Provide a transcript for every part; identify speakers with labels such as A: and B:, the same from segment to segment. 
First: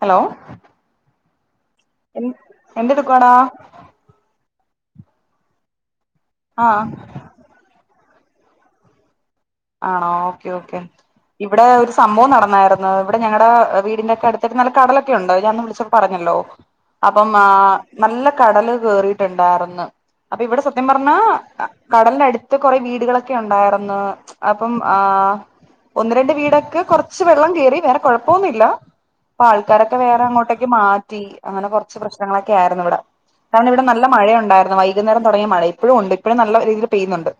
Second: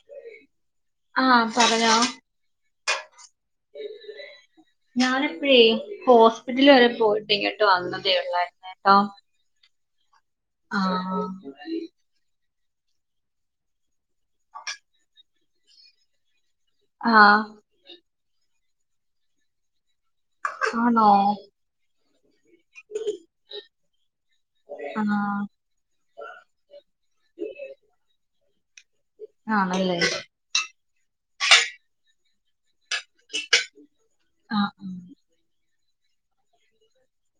A: Hello.
B: ആഹ് പറഞ്ഞോ
A: എൻ എന്തെടുക്കുവാടാ
B: ഞാനിപ്പഴേ ഹോസ്പിറ്റല
A: ആഹ്
B: വരെ പോയിട്ട് ഇങ്ങോട്ട് വന്ന ഉള്ളായിരുന്നു ട്ടോ.
A: ആണോ ഓക്കെ ഓക്കെ ഇവിടെ ഒരു സംഭവം നടന്നായിരുന്നു. ഇവിടെ ഞങ്ങട വീടിന്റെ ഒക്കെ അടുത്ത് നല്ല കടലൊക്കെ ഉണ്ട് ഞാ ഒന്ന് വിളിച്ചന്ന് പറഞ്ഞല്ലോ അപ്പം
B: ആഹ്
A: ആ നല്ല കടല് കേറിയിട്ടുണ്ടായിർന്ന് അപ്പൊ ഇവിടെ സത്യം
B: ആണോ
A: പറഞ്ഞാ കടലിന്റെ അടുത്ത കൊറെ വീടുകളൊക്കെ ഉണ്ടായിരുന്ന് അപ്പം ആ
B: ആഹ്
A: ഒന്ന് രണ്ട് വീടൊക്കെ കുറച്ച് വെള്ളം കേയറി വേറെ കുഴപ്പൊന്നുമില്ല ഇപ്പൊ ആൾക്കാരൊക്കെ
B: ആണല്ലേ
A: വേറെ അങ്ങോട്ടേക്ക് മാറ്റി അങ്ങനെ കുറച്ച് പ്രശ്നങ്ങളൊക്കെ ആയിരുന്നു ഇവിടെ. കാരണം ഇവിടെ നല്ല മഴയുണ്ടായിരുന്നു
B: ആഹ്
A: വൈകുന്നേരം തുടങ്ങിയ മഴ ഇപ്പോഴും ഉണ്ട് ഇപ്പോഴും നല്ല രീതിയിൽ പെയ്യുന്നുണ്ട്.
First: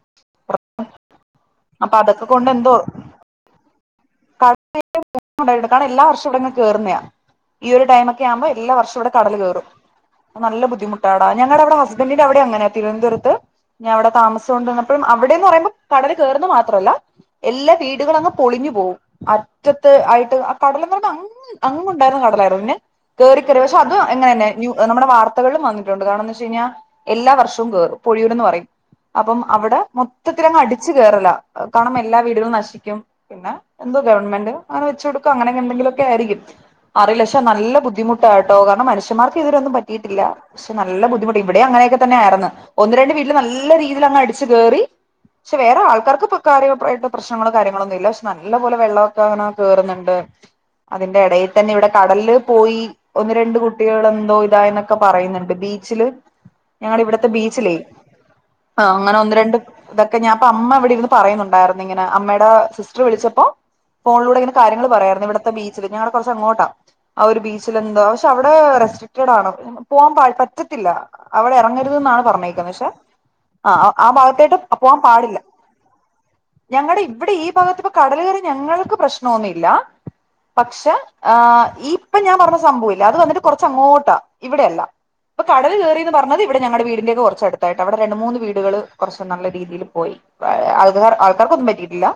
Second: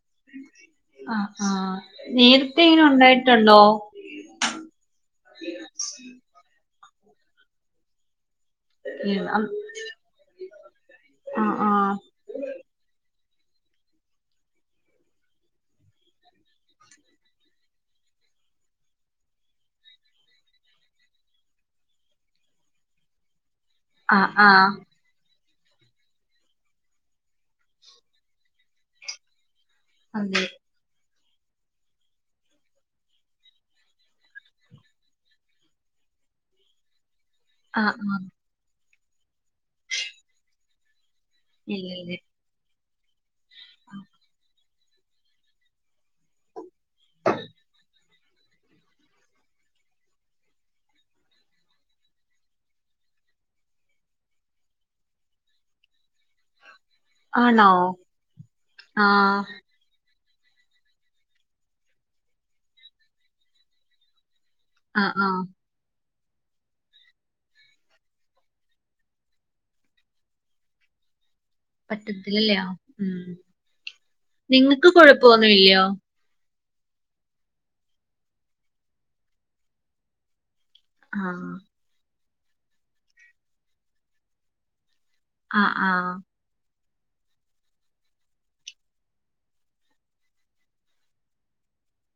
B: ആഹ് ആഹ്
A: അപ്പ അതൊക്കെ കൊണ്ട്
B: നേരത്തെ
A: എന്തോ
B: ഇങ്ങനെ
A: [unintelligible]
B: ഉണ്ടായിട്ടുണ്ടോ
A: കാരണം എല്ലാ വർഷം ഇവിടെ കേ കേറുന്നയാ, ഈ ഒരു ടൈം ഒക്കെ ആകുമ്പോ എല്ലാ വർഷവും ഇവിടെ കടൽ
B: ആഹ്
A: കേറും. നല്ല ബുദ്ധിമുട്ടാടാ
B: ആഹ്
A: ഞങ്ങളുടെ അവിടെ ഹസ്ബന്റഡിന്റെ അവിടെ അങ്ങനെയാ തിരുവനന്തപുരത്ത്. ഇനി അവിടെ താമസിച്ചു കൊണ്ടിരുന്നപ്പോഴും അവിടെന്ന് പറയുമ്പോൾ കടൽ കേയറന്ന് മാത്രമല്ല. എല്ലാ വീടുകളും അങ്ങ് പൊളിഞ്ഞു പോകും അറ്റത്ത് ആയിട്ട് ആ കടല എന്ന് പറയുന്നു അങ അങ്ങ് ഉണ്ടായിരുന്ന കടല്. [unintelligible] കേറി കേറി പക്ഷെ അതും
B: ആഹ്
A: എങ്ങനെ തന്നെ
B: ആഹ്
A: നമ്മുടെ വത്ത വത്തകളും വന്നിട്ടുണ്ട്, കാരണം എന്ന് വെച്ച് കഴിഞ്ഞാൽ എല്ലാ വർഷവും കേറും, പൊഴിയൂരന്ന് പറയും അപ്പം മൊത്ത അവിടെ
B: അതെ
A: മൊത്തത്തിലങ്ങ് അടിച്ചു കയറില്ല. കാരണം എല്ലാ വീടുകളും നശിക്കും, പിന്നെ എന്തോ ഗവൺമെന്റ് അങ്ങനെ വെച്ചു കൊടുക്കും, അങ്ങനെ എന്തെങ്കിലും ഒക്കെ ആയിരിക്കും. അറിയില്ല പക്ഷെ നല്ല
B: ആഹ് ആഹ്
A: ബുദ്ധിമുട്ടായിട്ടോ, കാരണം മനുഷ്യമാർക്ക് ഇതുവരെ ഒന്നും പറ്റിയിട്ടില്ല പക്ഷെ നല്ല ബുദ്ധിമു ഇവിടെ അങ്ങനെയൊക്കെ
B: ഇല്ലില്ല
A: തന്നെ ആയിരുന്നു, ഒന്ന് രണ്ട് വീട്ടില് നല്ല രീതിയിൽ അങ് അടിച്ചു കയറി. പക്ഷെ വേറെ ആൾക്കാർക്ക് ബു കാര്യം ആയിട്ടുള്ള പ്രശ്നങ്ങളോ കാര്യങ്ങളൊന്നും ഇല്ല, പക്ഷെ നല്ലപോലെ വെള്ളമൊക്കെ അങ്ങനെ കയറുന്നുണ്ട്. അതിന്റെ ഇടയിൽ തന്നെ ഇവിടെ കടലില് പോയി ഒന്ന് രണ്ട് കുട്ടികൾ എന്തോ ഇതായിനൊക്കെ പറയുന്നുണ്ട് ബി ബീച്ചില് ഞങ്ങടെ ഇവിടത്തെ
B: ആണോ
A: ബീച്ചിലേ ആഹ് അങ്ങനെ ഒന്ന് രണ്ട് ഇതൊക്കെ ഞാൻ അമ്മ ഇവിടെ ഇരുന്നു. പറയുന്നുണ്ടായിരുന്നു ഇങ്ങനെ അമ്മയുടെ സിസ്റ്റർ വിളിച്ചപ്പോ ഫോണിലൂടെ ഇങ്ങനെ. കാര്യങ്ങള്
B: ആഹ്
A: പറയുമായിരുന്നു,
B: ആഹ്
A: ഇവിത്തെ ബീച്ചിൽ ഞങ്ങള് കുറച്ച് അങ്ങോട്ടാ. ആ ഒരു ബീച്ചിൽ എന്താ പക്ഷെ അവിടെ റെസ്ട്രിക്റ്റഡ് ആണ് പോവാൻ പാട പറ്റത്തില്ല. അവിടെ ഇറങ്ങരുത് എന്നാണ്
B: പറ്റത്തില്ലല്ലേ
A: പറഞ്ഞേക്കുന്നത് പക്ഷേ
B: ഉം
A: ആഹ് ആ ഭാഗത്തേട്ടും
B: നിങ്ങക്ക്
A: പോവാൻ പാടില്ല.
B: കൊഴപ്പൊന്നുല്ലയോ
A: ഞങ്ങടെ ഇവിടെ ഈ ഭാഗത്ത് ഇപ്പോ കടൽ കയറി ഞങ്ങൾക്ക് പ്രശ്നമൊന്നുമല്ല. പക്ഷെ ആഹ് ഈ ഇപ്പൊ ഞാൻ പറഞ്ഞു സംഭവമില്ലേ അത് വന്നിട്ട് കുറച്ചങ്ങോട്ടാ ഇവിടെയല്ല. ഇപ്പ
B: ആഹ്
A: കടല് കേയറിന്ന്
B: ആഹ്
A: പറഞ്ഞത് ഇവിടെ ഞങ്ങടെ വീട്. ന്റെ കുറച്ചടുത്തായിട്ട്, അവിടെ രണ്ട് മൂന്ന് വീടുകൾ കുറച്ച് നല്ല രീതിയിൽ പോയി. ആൾക്കാർ ആൾക്കാർക്ക് ഒന്നും പറ്റിയിട്ടില്ല,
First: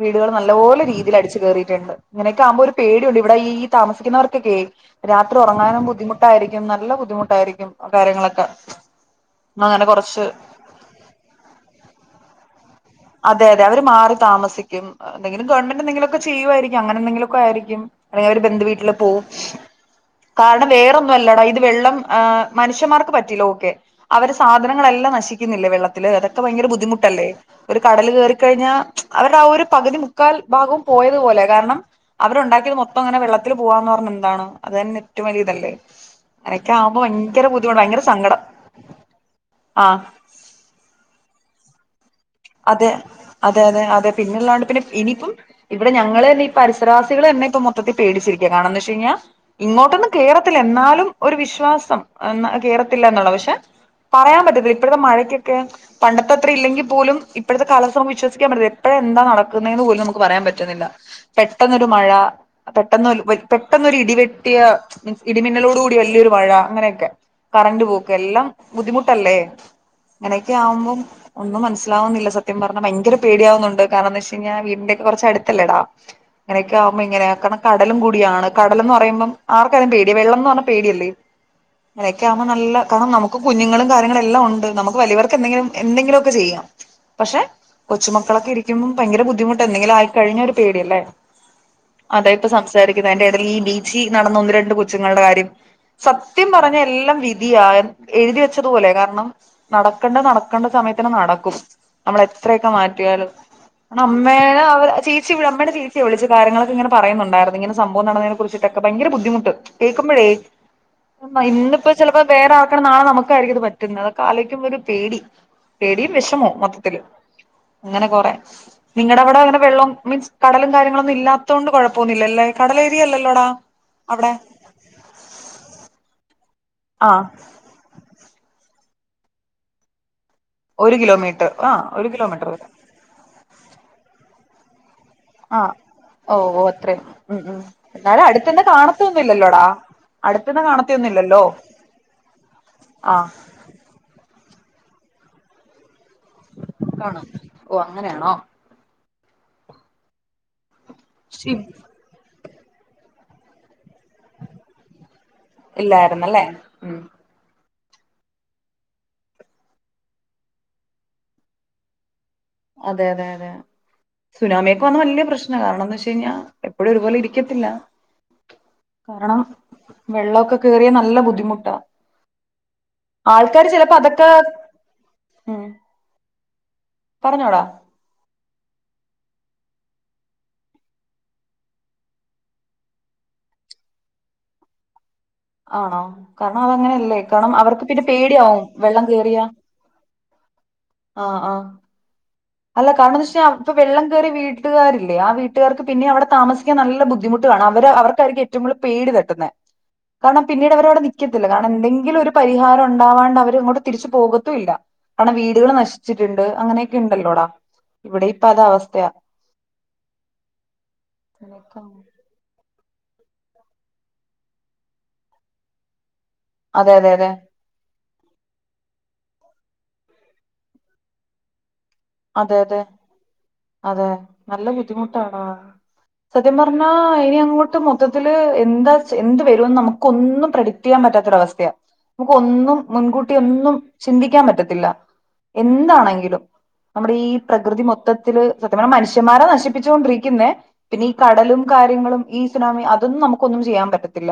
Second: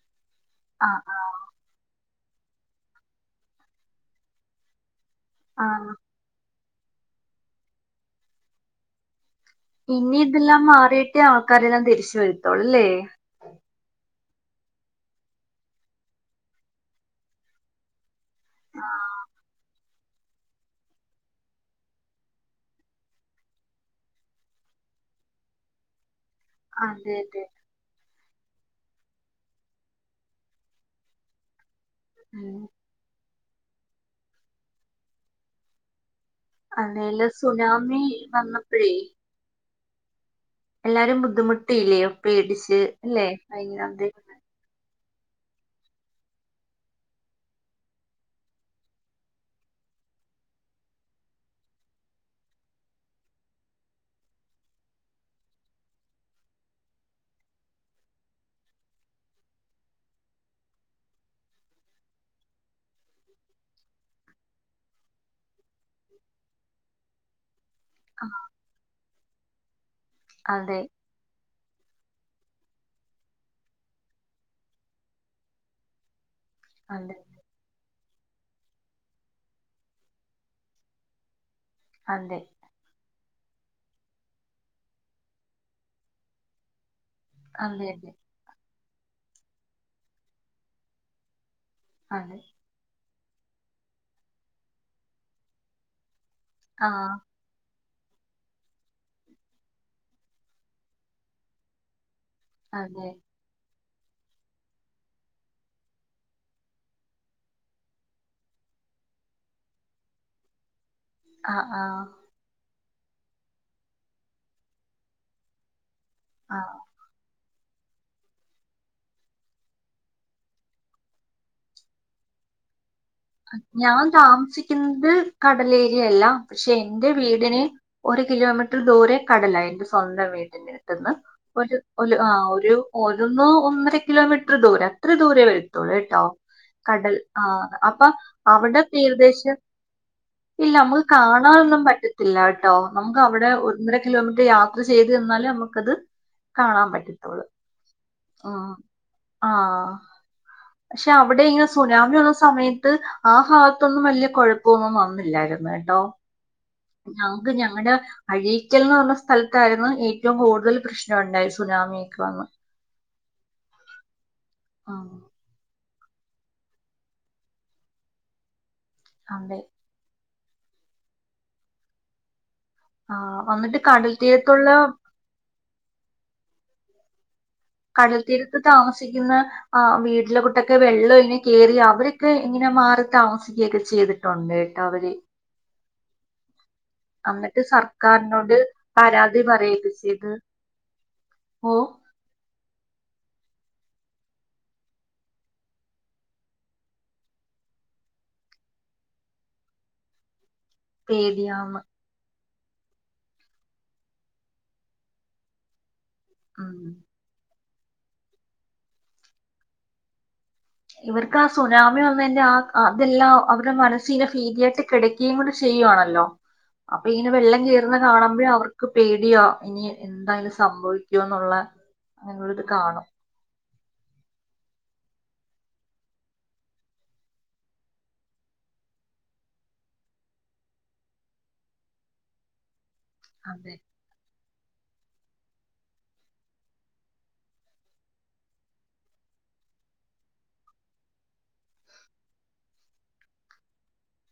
A: വീടുകൾ നല്ലപോലെ
B: ആഹ്
A: രീതിയിൽ
B: ആഹ്
A: അടിച്ചു കറിയിട്ടുണ്ട്. ഇങ്ങനെയൊക്കെ ആക്കുമ്പോ ഒരു പേടിയുണ്ട്, ഇവിടെ ഈ താമസിക്കുന്നവർക്കൊക്കെയും രാത്രി ഉറങ്ങാനും
B: ആഹ്
A: ബുദ്ധിുട്ടായിരി ക്ക് നല്ല ബുദ്ധിമുട്ടായിരിക്കും ആ കാര്യങ്ങളൊക്കെ. അങ്ങനെ
B: ഇനി
A: കുറച്ച്
B: ഇതെല്ലാം മാറിയിട്ട് ആൾക്കാരെല്ലാം തിരിച്ചു വരത്തുള്ളൂ അല്ലേ.
A: അതെ അവര് മാറി താമസിക്കും എന്തെങ്കിലും ഗവൺമെന്റ് എന്തെിലൊക്കെ ചെയ്യുവായിരിക്കും അങ്ങനെ എന്തെിലൊക്കെ ആയിരിക്കും. അല്ലെ അവർ ബന്ധുവീട്ടില് പോകും. കാരണം വേറൊന്നും അല്ലടോ, ഇത് വെള്ളം ആഹ് മനുഷ്യമാർക്ക് പറ്റിയില്ല ഓക്കെ അവര് സാധനങ്ങളെല്ലാം. നശിക്കുന്നില്ലേ വെള്ളത്തിൽ അതൊക്കെ ഭയങ്കര
B: അതെ
A: ബുദ്ധിമുട്ടല്ലേ.
B: അതെ
A: കടൽ കയറിക്കഴിഞ്ഞാൽ അവരുടെ ആ ഒരു പകുതി മുക്കാൽ ഭാഗവും പോയതുപോലെ കാരണം. അവരുണ്ടാക്കിയത് മൊത്തം അങ്ങനെ വെള്ളത്തിൽ പോവാന്ന് പറഞ്ഞ എന്താണ്, അത് തന്നെ ഏറ്റവും വലിയ ഇതല്ലേ. അങ്ങനെയൊക്കെ ആകുമ്പോ
B: അതേല്ല
A: ഭയങ്കര ബുദ്ധിമുട്ട്
B: സുനാമി
A: ഭയങ്കര സങ്കടം
B: വന്നപ്പോഴേ
A: ആഹ്.
B: എല്ലാരും ബുദ്ധിമുട്ടയില്ലേ.
A: അതെ അതെ അതെ അതെ പിന്നെള്ളാണ്ട് പിന്നെ. ഇനിയിപ്പം ഇവിടെ ഞങ്ങള് തന്നെ ഈ പരിസരവാസികൾ തന്നെ ഇപ്പം മൊത്തത്തി പേടിച്ചിരിക്കുക, കാരണം എന്നെ വെച്ച് കഴിഞ്ഞാൽ ഇങ്ങോ ട്ട് ഒന്നും കേറത്തില്ല എന്നാലും ഒരു വിശ്വാസം കേറത്തില്ല എന്നുള്ള പക്ഷെ. പറയാൻ പറ്റത്തില്ല ഇപ്പോഴത്തെ മഴക്കൊക്കെ പണ്ടത്തെ അത്ര ഇല്ലെങ്കിൽ പോലും. ഇപ്പോഴത്തെ കാലാവസ്ഥ നമുക്ക്‌ വിശ്വസിക്കാൻ പറ്റില്ല, എപ്പോഴ എന്താ നടക്കുന്നതന്ന് പോലും നമുക്ക് പറയാൻ പറ്റുന്നില്ല പെട്ടെന്നൊരു മഴ. പെട്ടെന്ന് ഒൽ ഒര് പെട്ടെന്നൊരു ഇടിവെട്ടിയ ഇടിമിന്നലോട് കൂ ടി വല്ല്യൊരു മഴ അങ്ങനെയൊക്കെ കറന്റ് പോക്ക്
B: ആ,
A: എല്ലാം ബുദ്ധിമുട്ടല്ലേ ഇങ്ങനെയൊക്കെ
B: അതെ
A: ആവുമ്പം ഒന്ന് മനസ് ലാവുന്നില്ല സത്യം പറഞ്ഞാ ഭയങ്കര പേടിയാവുന്നുണ്ട് കാരണം എന്താ വെച്ച് കഴിഞ്ഞാ വീടിന്റെ ഒക്കെ കുറച്ച് അടുത്തല്ലെ ഡാം ഇങ്ങനെയൊക്കെ ആവുമ്പോ
B: അതെ
A: ഇങ്ങനെ കാരണം കടലും കൂടിയാണ് കടല് എന്ന് പറയുമ്പം ആർക്കായാലും പേടിയ വെള്ളം എന്ന് പറഞ്ഞാ പേടിയല്ലേ അങ്ങനെയൊക്കെ
B: അതെ
A: ആവുമ്പോ നല്ല കാരണം നമു ഇക്ക് കുഞ്ഞുങ്ങളും കാര്യങ്ങളല്ലാം ഉണ്ട് നമുക്ക് വലിയവർക്ക് എന്തെങ്കിലും എന്തെങ്കിലും ഒക്കെ ചെയ്യാം പക്ഷെ
B: അതെ അതെ
A: കൊച്ചുമക്കളൊക്കെ ഇരിക്കുമ്പം ഭയങ്കര ബുദ്ധിമുട്ട് എന്തെങ്കിലും ആയിക്കഴിഞ്ഞാ ഒരു പേടിയല്ലേ അതെ ഇപ്പ സംസാരിക്കുന്നത് അയിൻ്റെ എടേൽ ഈ ബീച്ചി നടന്ന ഒന്ന് രണ്ട് കൊച്ചുങ്ങളുടെ കാര്യം സത് ത്യം പറഞ്ഞ
B: ആ
A: എല്ലാം വിധിയാ എഴുതി വെച്ചതുപോലെ കാരണം നടക്കണ്ടത് നടക്കേണ്ട സമയത്തിന് നടക്കും നമ്മള് എത്രയൊക്കെ
B: അതെ
A: മാറ്റിയാലും ണം അമ്മേനെ അവരെ ചേച്ചി അമ്മേടെ ചേച്ചിയ വിളിച്ച് കാര്യങ്ങളൊക്കെ ഇങ്ങനെ പറയുന്നുണ്ടായിരുന്നു ഇങ്ങനെ സംഭവം നടന്നതിനെ കുറിച്ചിട്ടൊക്കെ ഭ ഭയങ്കര ബുദ്ധിമുട്ട് കേക്കുമ്പഴേ
B: ആ ആ
A: ഇന്നിപ്പോ ചിലപ്പോ വേറെ ആ നാളെ നമുക്കായിരിക്കും ഇത് പറ്റുന്നത് അതൊക്കെ ആലോചിക്കുമ്പ ഒരു പേടി പേടിയും വിഷ
B: ആ
A: മൊത്തത്തില് അങ്ങനെ കുറേ നിങ്ങടെ അവിടെ അങ്ങനെ വെള്ളം മീൻസ് കടലും കാര്യങ്ങളൊന്നും ഇല്ലാത്തോണ്ട് കൊഴപ്പൊന്നുല്ലല്ലേ കടല്
B: ഞാൻ താമസിക്കുന്നത് കടലേരിയയല്ല പക്ഷെ
A: ആ
B: എന്റെ വീടിന് ഒരു കിലോമീറ്റർ ദൂരെ കടലാ എന്റെ സ്വന്തം വീട്
A: ഒരു കിലോമീറ്റർ ആ
B: ഒരു ആ
A: കിലോമീറ്റർ വരും
B: ഒരു ഒന്ന് ഒന്നര കിലോമീറ്റർ ദൂരം അത്ര ദൂരവെ
A: ആ
B: വരുത്തള്ളൂ എട്ടോ
A: ഓ ഓ അത്രയും
B: കടൽ
A: ഉം
B: ആ
A: ഉം
B: അപ്പൊ
A: എന്നാലും അടുത്തന്നെ
B: അവിടെ തീരദേശം
A: കാണത്തൊന്നുമില്ലല്ലോടാ അടുത്തന്ന്
B: ഇല്ല നമുക്ക്
A: കാണത്തൊന്നുമില്ലല്ലോ
B: കാണാനൊന്നും പറ്റത്തില്ല കേട്ടോ
A: ആ
B: നമുക്ക് അവിടെ ഒന്നര കിലോമീറ്റർ യാത് ത്ര ചെയ്ത് തന്നാലേ നമുക്കത് കാണാൻ
A: കാണാം
B: പറ്റത്തുള്ളൂ
A: ഓ അങ്ങനെയാണോ
B: ഉം ആ പക്ഷെ അവിടെ
A: ശി
B: ഇങ്ങനെ സുനാമി ഉള്ള സമയത്ത് ആ ഭാഗ ത്തൊന്നും വല്ല്യ കുഴപ്പൊന്നും വന്നില്ലായിരുന്നു കേട്ടോ
A: ഇല്ലായിരുന്നല്ലേ ഉം
B: ഞങ്ങക്ക് ഞങ്ങ [unintelligible] ങ്ങടെ അഴീക്കൽ എന്ന് പറഞ്ഞ സ്ഥലത്തായിരുന്നു ഏറ്റവും കൂടുതൽ പ്രശ്നമുണ്ടായി സുനാമിയക്ക് വന്ന്
A: അതെ അതെ അതെ സുനാമിയൊക്കെ വന്ന
B: ഉം,
A: വല്യ പ്രശ്നാ കാരണംന്ന് വച്ചാ പിന്നെ എപ്പഴും ഒരുപോലെ ഇരിക്കത്തില്ല കാരണം
B: അതെ
A: വെള്ള ഒക് ക്കെ കേറിയാ നല്ല ബുദ്ധിമുട്ടാ
B: ആ,
A: ആൾക്കാര്
B: വന്നിട്ട്
A: ചെലപ്പോ
B: കടൽ
A: അതൊക്കെ
B: തീരത്തുള്ള
A: ഉം പറഞ്ഞോടാ
B: കടൽത്തീരത്ത് താമസിക്കുന്ന ആ വീട്ടിലെ കുട്ടൊക്കെ വെള്ളം ഇങ്ങനെ കേറി അവരൊക്കെ ഇങ്ങനെ മാറി താമസിക്കുകയൊക്കെ ചെയ്തിട്ടുണ്ട് അവര്
A: ആണോ ക ആ അതങ്ങനെയല്ലേ കാരണം
B: എന്നിട്ട്
A: അവർക്ക് പിന്നെ
B: സർക്കാരിനോട്
A: പേടിയാവും വെള്ളം
B: പരാതി
A: കേറിയാ
B: പറയുകയൊക്കെ ചെയ്ത്
A: ആ ആ
B: ഓ
A: അല്ല കാരണം ന്ന് വെച്ചാ അവർക്ക് വെള്ളം കയറിയ വീട്ടുകാരില്ലേ ആ വീട്ടുകാർക്ക് പിന്നെ അവിടെ താമസിക്കാൻ നല്ല ബുദ്ധിമുട്ട് കാണും അവര് അവർക്കായിരിക്കും ഏറ്റവും കൂടുതൽ പേടി തട്ടുന്നത് കാരണം പിന്നീട് അവരവിടെ നിക്കത്തില്ലാ കാരണം
B: പേടിയാന്ന്
A: എന്തെങ്കിലും ഒരു പരിഹാരം ഉണ്ടാവാണ്ട് അവരങ്ങോട്ട് തിരിച്ചു പോകത്തും ഇല്ല കാരണം വീടുകൾ നശിച്ചിട്ടുണ്ട്
B: ഉം.
A: അങ്ങനെയൊക്കെ ഇൻ ള്ളോടാ ഇവിടെ ഇപ്പ അത് അവസ്ഥയാ
B: ഇവർക്ക് ആ സുനാമി വന്നയ്ന്റെ ആ ആ അതെല്ലാം അവരുടെ മനസ്സിനെ ഭീതിയായിട്ട് കിടക്കുകയും കൂടി ചെയ്യുവാണല്ലോ
A: അതെ
B: അപ്പൊ
A: അതെ അതെ
B: ഇങ്ങനെ വെള്ളം കേറുന്ന കാണുമ്പഴ അവർക്ക് പേടിയാ ഇനി എന്താണ് സംഭവിക്കോന്നുള്ള
A: അതെ
B: അങ്ങനുള്ളത്
A: അതെ
B: കാണും
A: അതെ നല്ല ബുദ്ധിമുട്ടാടാ സത്യം പറഞ്ഞാ ഇനി അങ്ങോട്ട് മൊത്തത്തിൽ എന്താ എന്ത് വരുമെന്ന് നമുക്കൊന്നും പ്രെഡിക്ട് ചെയ്യാൻ പറ്റ് പറ്റാത്തൊരവസ്ഥയാ നമുക്ക് ഒന്നും മുൻകൂട്ടി ഒന്നും
B: അതെ
A: ചിന്തിക്കാൻ പറ്റത്തില്ല എന്താണെങ്കിലും നമ്മുടെ ഈ പ്രകൃതി മൊത്തത്തിൽ സത്യം പറഞ്ഞാ മനുഷ്യൻമാരാ നശിപ്പിച്ചു കൊണ്ടിരിക്കുന്നേ പിന്നെ ഈ കടലും കാര്യ ങ്ങളും ഈ സുനാമി അതൊന്നും നമുക്കൊന്നും ചെയ്യാൻ പറ്റത്തില്ല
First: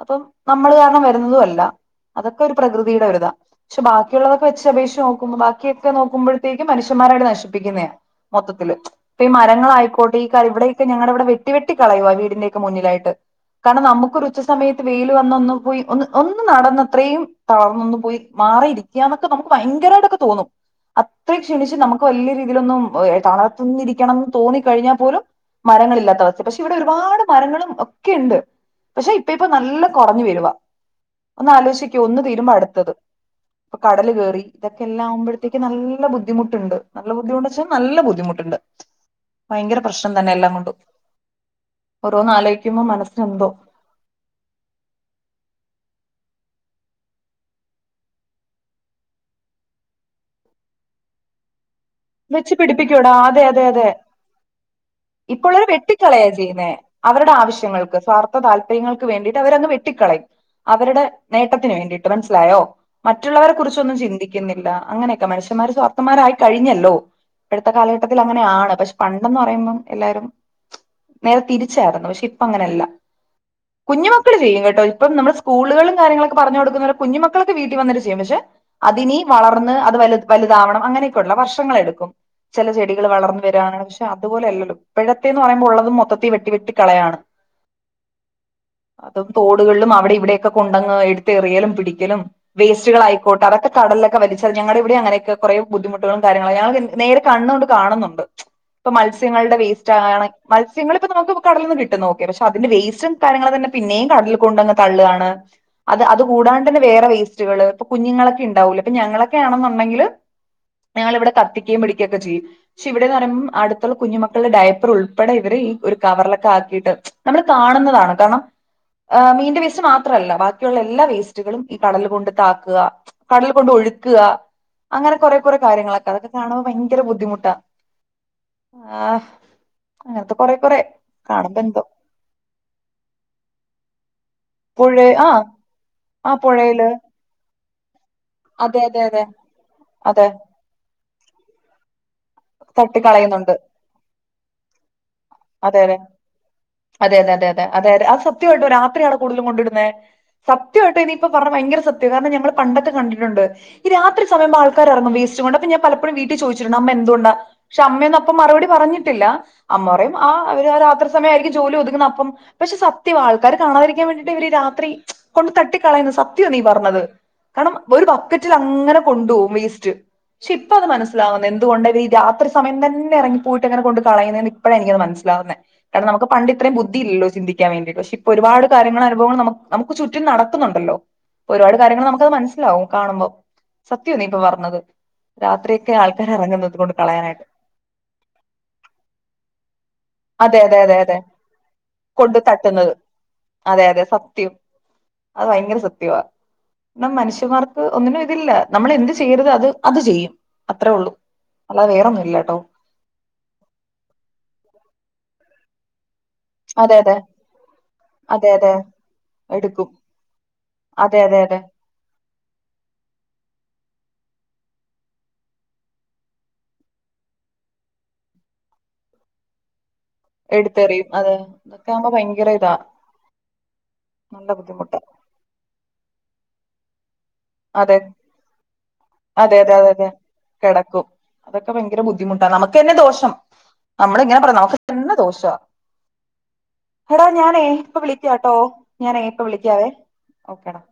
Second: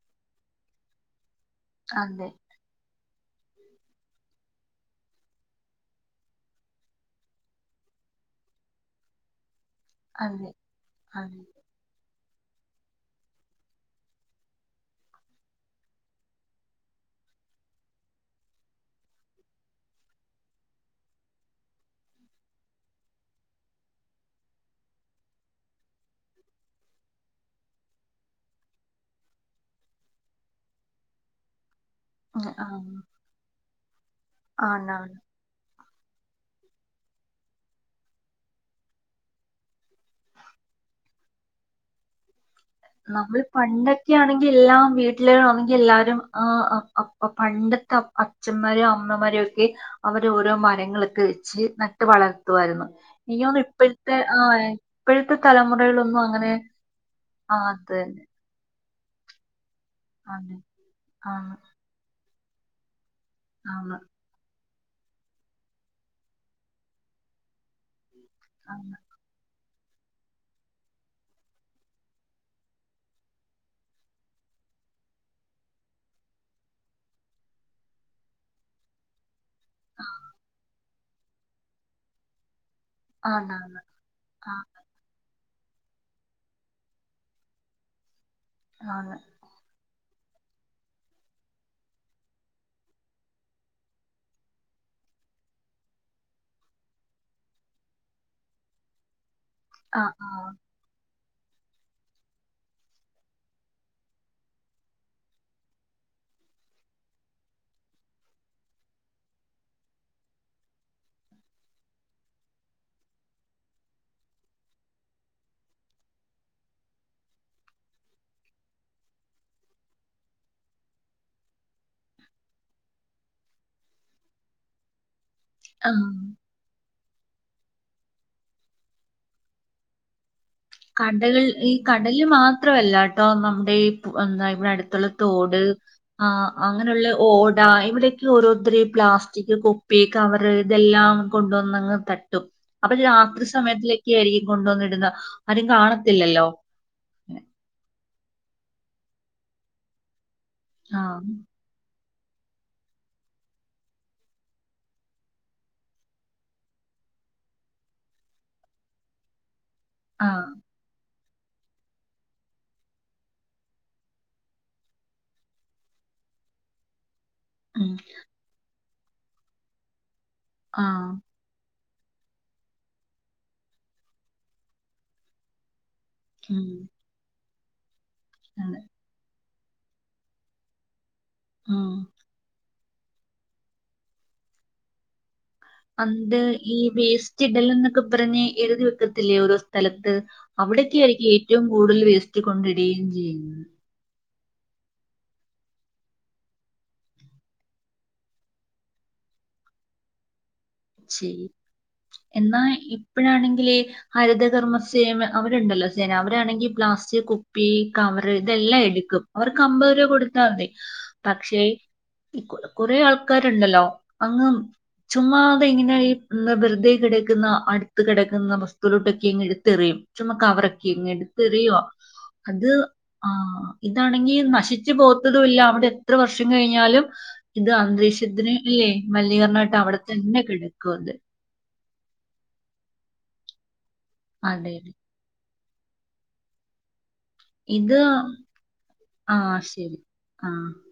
A: അപ്പം നമ്മൾ കാരണം വരുന്നതും അല്ല [unintelligible]
B: അതെ
A: അതൊക്കെ ഒരു പ്രകൃതിയുടെ ഒരു [unintelligible] ക്ഷെ ബാക്കിയുള്ളതൊക്കെ വെച്ച് അപേക്ഷിച്ച് നോക്കുമ്പോ ബാക്കിയൊക്കെ നോക്കുമ്പോഴത്തേക് [unintelligible] മനുഷ്യന്മാരായിട്ട് നശിപ്പിക്കുന്നതാ മൊത്തത്തില് ഇപ്പൊ ഈ മരങ്ങളായി കൊടി കാ
B: അതെ
A: ഇവിടൊക്കെ ഞങ്ങളവിടെ
B: അതെ
A: വെട്ടി വെട്ടി കളയുവ വീടിന്റെയക്കെ മുന്നിലായിട്ട് കാരണം നമുക്കൊരു ഉച്ച സമയത്ത് വെയില് വന്നൊന്ന് പോയി ഒ ഒന്ന് നടന്നത്രയും തളർന്നൊന്നു പോയി മാറിരിക്കന്നൊക്കെ നമുക്ക് ഭയങ്കരമായിട്ടൊക്കെ തോന്നും ത്ര ക്ഷണിച്ച് നമുക്ക് വലിയ രീതിയിലൊന്നും തളർത്തുന്നിരിക്കണംന്ന് തോന്ന കഴിഞ്ഞാൽ പോലും മരങ്ങളില്ലാത്ത അവസ്ഥ പക്ഷെ ഇവിടെ ഒരുപാട് മരങ്ങളും ഒക്കെ ഉണ്ട് പക്ഷെ ഇപ്പ ഇപ്പൊ നല്ല കുറഞ്ഞു വരുവാ ഒന്ന് ആലോചി ഒന്ന്
B: ഉം
A: തീരുമ്പോ അടുത്തത്
B: ആഹ്
A: ഇപ്പ കടല് കേറി ഇതൊക്കെ
B: ആണാണ്
A: എല്ലുമ്പോഴതേക്ക് നല്ല [unintelligible] ബുദ്ധിമുട്ടുണ്ട് നല്ല ബുദ്ധിമുട്ട വച്ചാൽ നല്ല ബുദ്ധിമുട്ടുണ്ട് ഭയങ്കര പ്രശ്നം തന്നെ എല്ലാം കൊണ്ടു ഓരോ നാലായി
B: നമ്മൾ പണ്ടൊക്കെയാണെങ്കിൽ എല്ലാം വീട്ടിലാണെങ്കിൽ എല്ലാരും ആഹ് [unintelligible] പണ്ടത്തെ അച്ഛന്മാരോ അമ്മമാരോ ഒക്കെ അവര ഓരോ മരങ്ങളൊക്കെ വെച്ച് നൽ [unintelligible]
A: വെച്ച്
B: വളർത്തുവായിരുന്നു
A: പിടിപ്പിക്കൂടാ അതെ
B: ഇനിക്ക് തോന്നു
A: അതെ അതെ
B: ഇപ്പോഴത്തെ ആ ഇപ്പോഴത്തെ
A: ഇപ്പോഴൊരു
B: തലമുറയിലൊന്നും
A: വെട്ടിക്കളയാ
B: അങ്ങനെ
A: ചെയ്യുന്നേ
B: ആഹ് അത്
A: [unintelligible]
B: തന്നെ
A: സ്വാർത്ഥ താല്പര്യങ്ങൾക്ക് വേണ്ടിട്ട് അവര് വെട്ടിക്കളയും
B: ആണ്
A: അവരുടെ
B: ആണ്
A: നേട്ടത്തിന് വേണ്ടിട്ട് മന ലായോ മറ്റുള്ളവരെ കുറിച്ചൊന്നും
B: ആണ്
A: ചിന്തിക്കുന്നില്ല അങ്ങനെയൊക്കെ മനുഷ്യമാർ സ്വാർഥന്മാരയി കഴിഞ്ഞല്ലോ ഇപ്പഴേത്തെ കാലഘട്ടത്തിൽ അങ്ങനെ ആണ് പക്ഷെ പണ്ടന്ന് പറയുമ്പം എല്ലാരും നേരെ തിരിച്ചായിരുന്നു പക്ഷെ ഇപ്പ അങ്ങനല്ല കുഞ്ഞു മക്കൾ ചെയ്യും. കേട്ടോ ഇപ്പം നമ്മള് സ്കൂളുകളിലും കാര്യങ്ങളൊക്കെ പറഞ്ഞ് കൊടുക്കുന്നവരെ കുഞ്ഞുക്കൊക്കെ വീട്ടിൽ വന്നട്ട ചെയ്യും. പക്ഷെ അതിനി വളർന്ന് അത് വലു വലുതാവണം. അങ്ങനെയൊക്കെയള്ള വർഷങ്ങ എടുക്കും. ചെല ചെടികൾ വളർന്നു
B: ആണാണ്
A: വരയാണ് പക്ഷെ
B: ആഹ്
A: അതുപോലെയല്ലല്ലോ ഇപ്പോഴത്തെ [unintelligible] പറയുമ്പോ ഉള്ളത് മൊത്തത്തി വെട്ടി വെട്ടി കളയാണ്.
B: ആണ്
A: അതും തോടുകളിലും അവിടെ ഇവിടെ ത് കൊണ്ടന്ന് എടുത്ത് എറിയലും പിടിക്കലും വേസ്റ്റുകള ആയിക്കോട്ടെ അതൊക്കെകടലിലൊക്കെ വലിച്ചെറിഞ്ഞ് ഞങ്ങളുടെവിടെ അങ്ങനെയൊക്കെ കുറെ ബുദ്ധിമുട്ടുകളും കാര്യങ്ങളായി ഞാൻകളെന്തി നേരെ കണ്ണുകൊണ്ട് കാണുന്നുണ്ട്. ഇപ്പൊ മത്സ്യങ്ങളുടെ വേസ്റ്റ്
B: ആഹ്
A: ആക
B: ആഹ്
A: മത്സ്യങ്ങള ഇപ്പ നമുക്ക് കടലെന്ന് കിട്ട നോക്ക പക്ഷെ അതിന്റെ വേസ്റ്റും കാര്യങ്ങളും തന്നെ പിന്നെയും കടലിൽ കൊണ്ട തള്ളാണ് അത് അ കൂ കടാണ്ട് തന്നെ വേറെ വേസ്റ്റുകൾ ഇപ്പൊ കുഞ്ഞുങ്ങളൊക്കെണ്ടാവൂ ഇപ്പൊ ഞങ്ങളൊക്കെ ആണെന്നുണ്ടെങ്കിൽ ഞങ്ങള ഇവിടെ കത്തി [unintelligible] പിടിക്കുകൊ ചെയ്യും. പക്ഷെ ഇവിടെന്ന് പറുമ്പോ അടുത്തുള്ള കുഞ്ഞുക്കളുടെ ഡയപ്പർ ഉൾപ്പെടെ ഇവരെ ഈ ഒരു കവറിലൊക്കെ ആ [unintelligible] ട്ട് നമ്മള് കാണുന്നതാണ് കാരണം ആ മീന്റെ വേസ്റ്റ് മാത്രല്ല. ബാക്കിയുള്ള എല്ലാ വേസ്റ്റുകളും ഈ കടല കൊണ്ട് താക്കാ കടല കൊണ്ട് [unintelligible] അങ്ങനെ കുറേ കുറെ കാര്യങ്ങളൊക്കെ
B: ആഹ്
A: അതൊക്കെ കാണുമ്പോ ഭയങ്കര ബുദ്ധിമുട്ടാ ആഹ് കൊറെ കൊറെ
B: കടല്
A: കാണുമ്പോ
B: ഈ
A: എന്തോ
B: കടലില് മാത്രമല്ല കേട്ടോ? നമ്മുടെ എന്താ ഇവിടെ
A: പുഴ
B: അടുത്തുള്ള
A: ആഹ്
B: തോട് ആ അങ്ങനെയുള്ള ഓട ഇവിടെ
A: അതെ
B: ഓരോത്തരി
A: അതെ അതെ
B: പ്ലാസ്റ്റിക് കൊപ്പി
A: അതെ
B: കവർ ഇതെല്ലാം കൊണ്ടുവന്നങ്ങ് ത അപ്പൊ രാത്രി
A: തട്ടിക്കളയുന്നുണ്ട്
B: സമയത്തിലൊക്കെ ആയിരിക്കും. കൊണ്ടുവന്നിടുന്ന ആരും
A: അതെ അതെ
B: കാണത്തില്ലല്ലോ
A: അതെതെ അതെതെ അതെ ആ സത്യയായിട്ടും രാത്രിയാണ് കൂടുതലും കൊണ്ടിടുനേ സത്യയായിട്ട്
B: ആ
A: ഇനിയിപ്പ പറഞ്ഞ ഭയങ്കര സത് [unintelligible] രണം ഞങ്ങള് പണ്ട കണ്ടിട്ടുണ്ട്. ഈ രാത്രി സമയം ആൾക്കാ ഇറങ്ങും വേസ്റ്റ് കൊണ്ട് അ ഞാൻ പലപ്പോഴും വീട്ടിൽ ചോദിച്ചിട്ടുണ്ട്. അമ്മേ ന്ത് കൊണ്ട് പക്ഷെ അമ്മേന്നപ്പ മറുപടി പറഞ്ഞിട്ടില്ല. അമ്മറയും ആ രാത്രി സമയമായിരിക്കും ജോലി ഒതുക്കുന്ന അപ്പം പെ സത്യം ആൾക്കാര് കാണാതിരിക്കാൻ വേണ്ടിയിട്ട് ഇവര് രാത്രി കൊണ്ട് തട്ടി കളയുന്ന സത്യ നീ പർന്നത് കാരണം
B: ഉം
A: ഒരു ബക്കറ്റിലിങ്ങനെ കൊണ്ടു പോകും വേസ്റ്റ്. ശേ ഇപ്പ
B: ആ
A: അത് മനസ്സിലാവുന്ന എന്തുകൊണ്ട് രാത്രി സമയം തന്നെ ഇറങ്ങിപ്പോയിട്ട് അങ്ങനെ കൊണ്ട് കളയുന്നന്ന് ഇപ്പഴാണ് എനിക്കത് മനസ്സിലാവുന്നേ കാര നമക്ക് പണ്ട്
B: ഉം
A: ഇത്ര ബുദ്ധില്ലോ ചിന്തിക്കാൻേവേണ്ടി പെ ഇപ്പോ ഒരുപാട
B: അതെ
A: കാര്യങ്ങൾ അനുഭവങ്ങൾ നമുക്ക് ചുറ്റും നടക്കുന്നുണ്ടല്ലോ ഒരുപാട്
B: ഉം
A: കാര്യങ്ങൾ നമുക്കത് മനസ്സിലാവും കാണുമ്പോ സത്യം നീ ഇപ്പൊ പറഞ്ഞത് രാത്രിയൊക്കെ ആൾക്കാർ ഇറങ്ങുന്നത് കൊണ്ട് കളയാനായിട്ട്
B: വേസ്റ്റ്ടെൽ എന്നൊക്കെ പറഞ്ഞ് എഴുതി വെക്കത്തില്ലേ ഓരോ സ്ഥലത്ത്
A: അതെ അതെ അതെ
B: അവിടൊക്കെ
A: അതെ
B: ആയിരിക്കും ഏറ്റവും കൂടുതൽ
A: കൊണ്ട്
B: വേസ്റ്റ്
A: തട്ടുന്നത്
B: കൊണ്ടിടയും ചെയ്യുന്നു
A: അതെ അതെ സത്യം അത് ഭയങ്കര സത്യവാ എന്ന മനുഷ്യന്മാർക്ക് ഒന്നിനും ഇതില്ല നമ്മൾ എന്ത് ചെയ്യരുത് അത് അത് ചെയ്യും അത്രേ ഉള്ളൂ
B: ശരി
A: അല്ലാതെ വേറൊന്നും ഇല്ല കേട്ടോ
B: എന്നാ ഇപ്പഴാണെങ്കിൽ ഹരിതകർമ്മസേ അവ അവരാണെങ്കിൽ
A: അതെ അതെ
B: പ്ലാസ്റ്റിക് കുപ്പി കവറ്
A: അതെ അതെ
B: ഇതെല്ലാം എടുക്കും അവർക്ക്
A: എടുക്കും
B: അമ്പത്ര കൊടുത്താൽ മതി
A: അതെ അതെ അതെ
B: കൊറേ ആൾക്കാരുണ്ടല്ലോ അങ്ങ് ചുമ്മാ ങ്ങനെ ഈ വെറുതെ കിടക്കുന്ന അടുത്ത് കിടക്കുന്ന വസ്തുലോട്ടൊക്കെ എങ്ങ തെറിയും ചച്ചമ കവറയ്ക്ക ഇ
A: എടുത്തെറിയും അതെ
B: എടുത്ത് അറിയോ
A: ഇതൊക്കെ ആകുമ്പോ ഭയങ്കര
B: അത്
A: ഇതാ
B: ആ ഇതാണെങ്കി
A: നല്ല
B: നശിച്ചു
A: ബുദ്ധിമുട്ടാ
B: പോത്തതും ഇല്ല അവിടെ എത്ര വർഷം കഴിഞ്ഞാലും ഇത്
A: അതെ
B: അന്തരീക്ഷത്തിന് അല്ലേ
A: അതെ അതെ
B: മലീകർണായിട്ടം
A: അതെ
B: അവിടെ
A: അതെ
B: തന്നെ
A: കിടക്കും അതൊക്കെ ഭയങ്കര ബുദ്ധിമുട്ടാണ് നമുക്ക് തന്നെ ദോഷം നമ്മള ഇങ്ങനെ പറയാ
B: അതെ അതെ
A: നമുക്ക്ന്നെ ദോഷ എടാ ഞാനപ്പ
B: ഇത്
A: വിളിക്കട്ടോ ഞൻ
B: ആ
A: യിപ്പ വിളിക്കാവേ
B: ശരി ആ
A: ഓക്കേടാ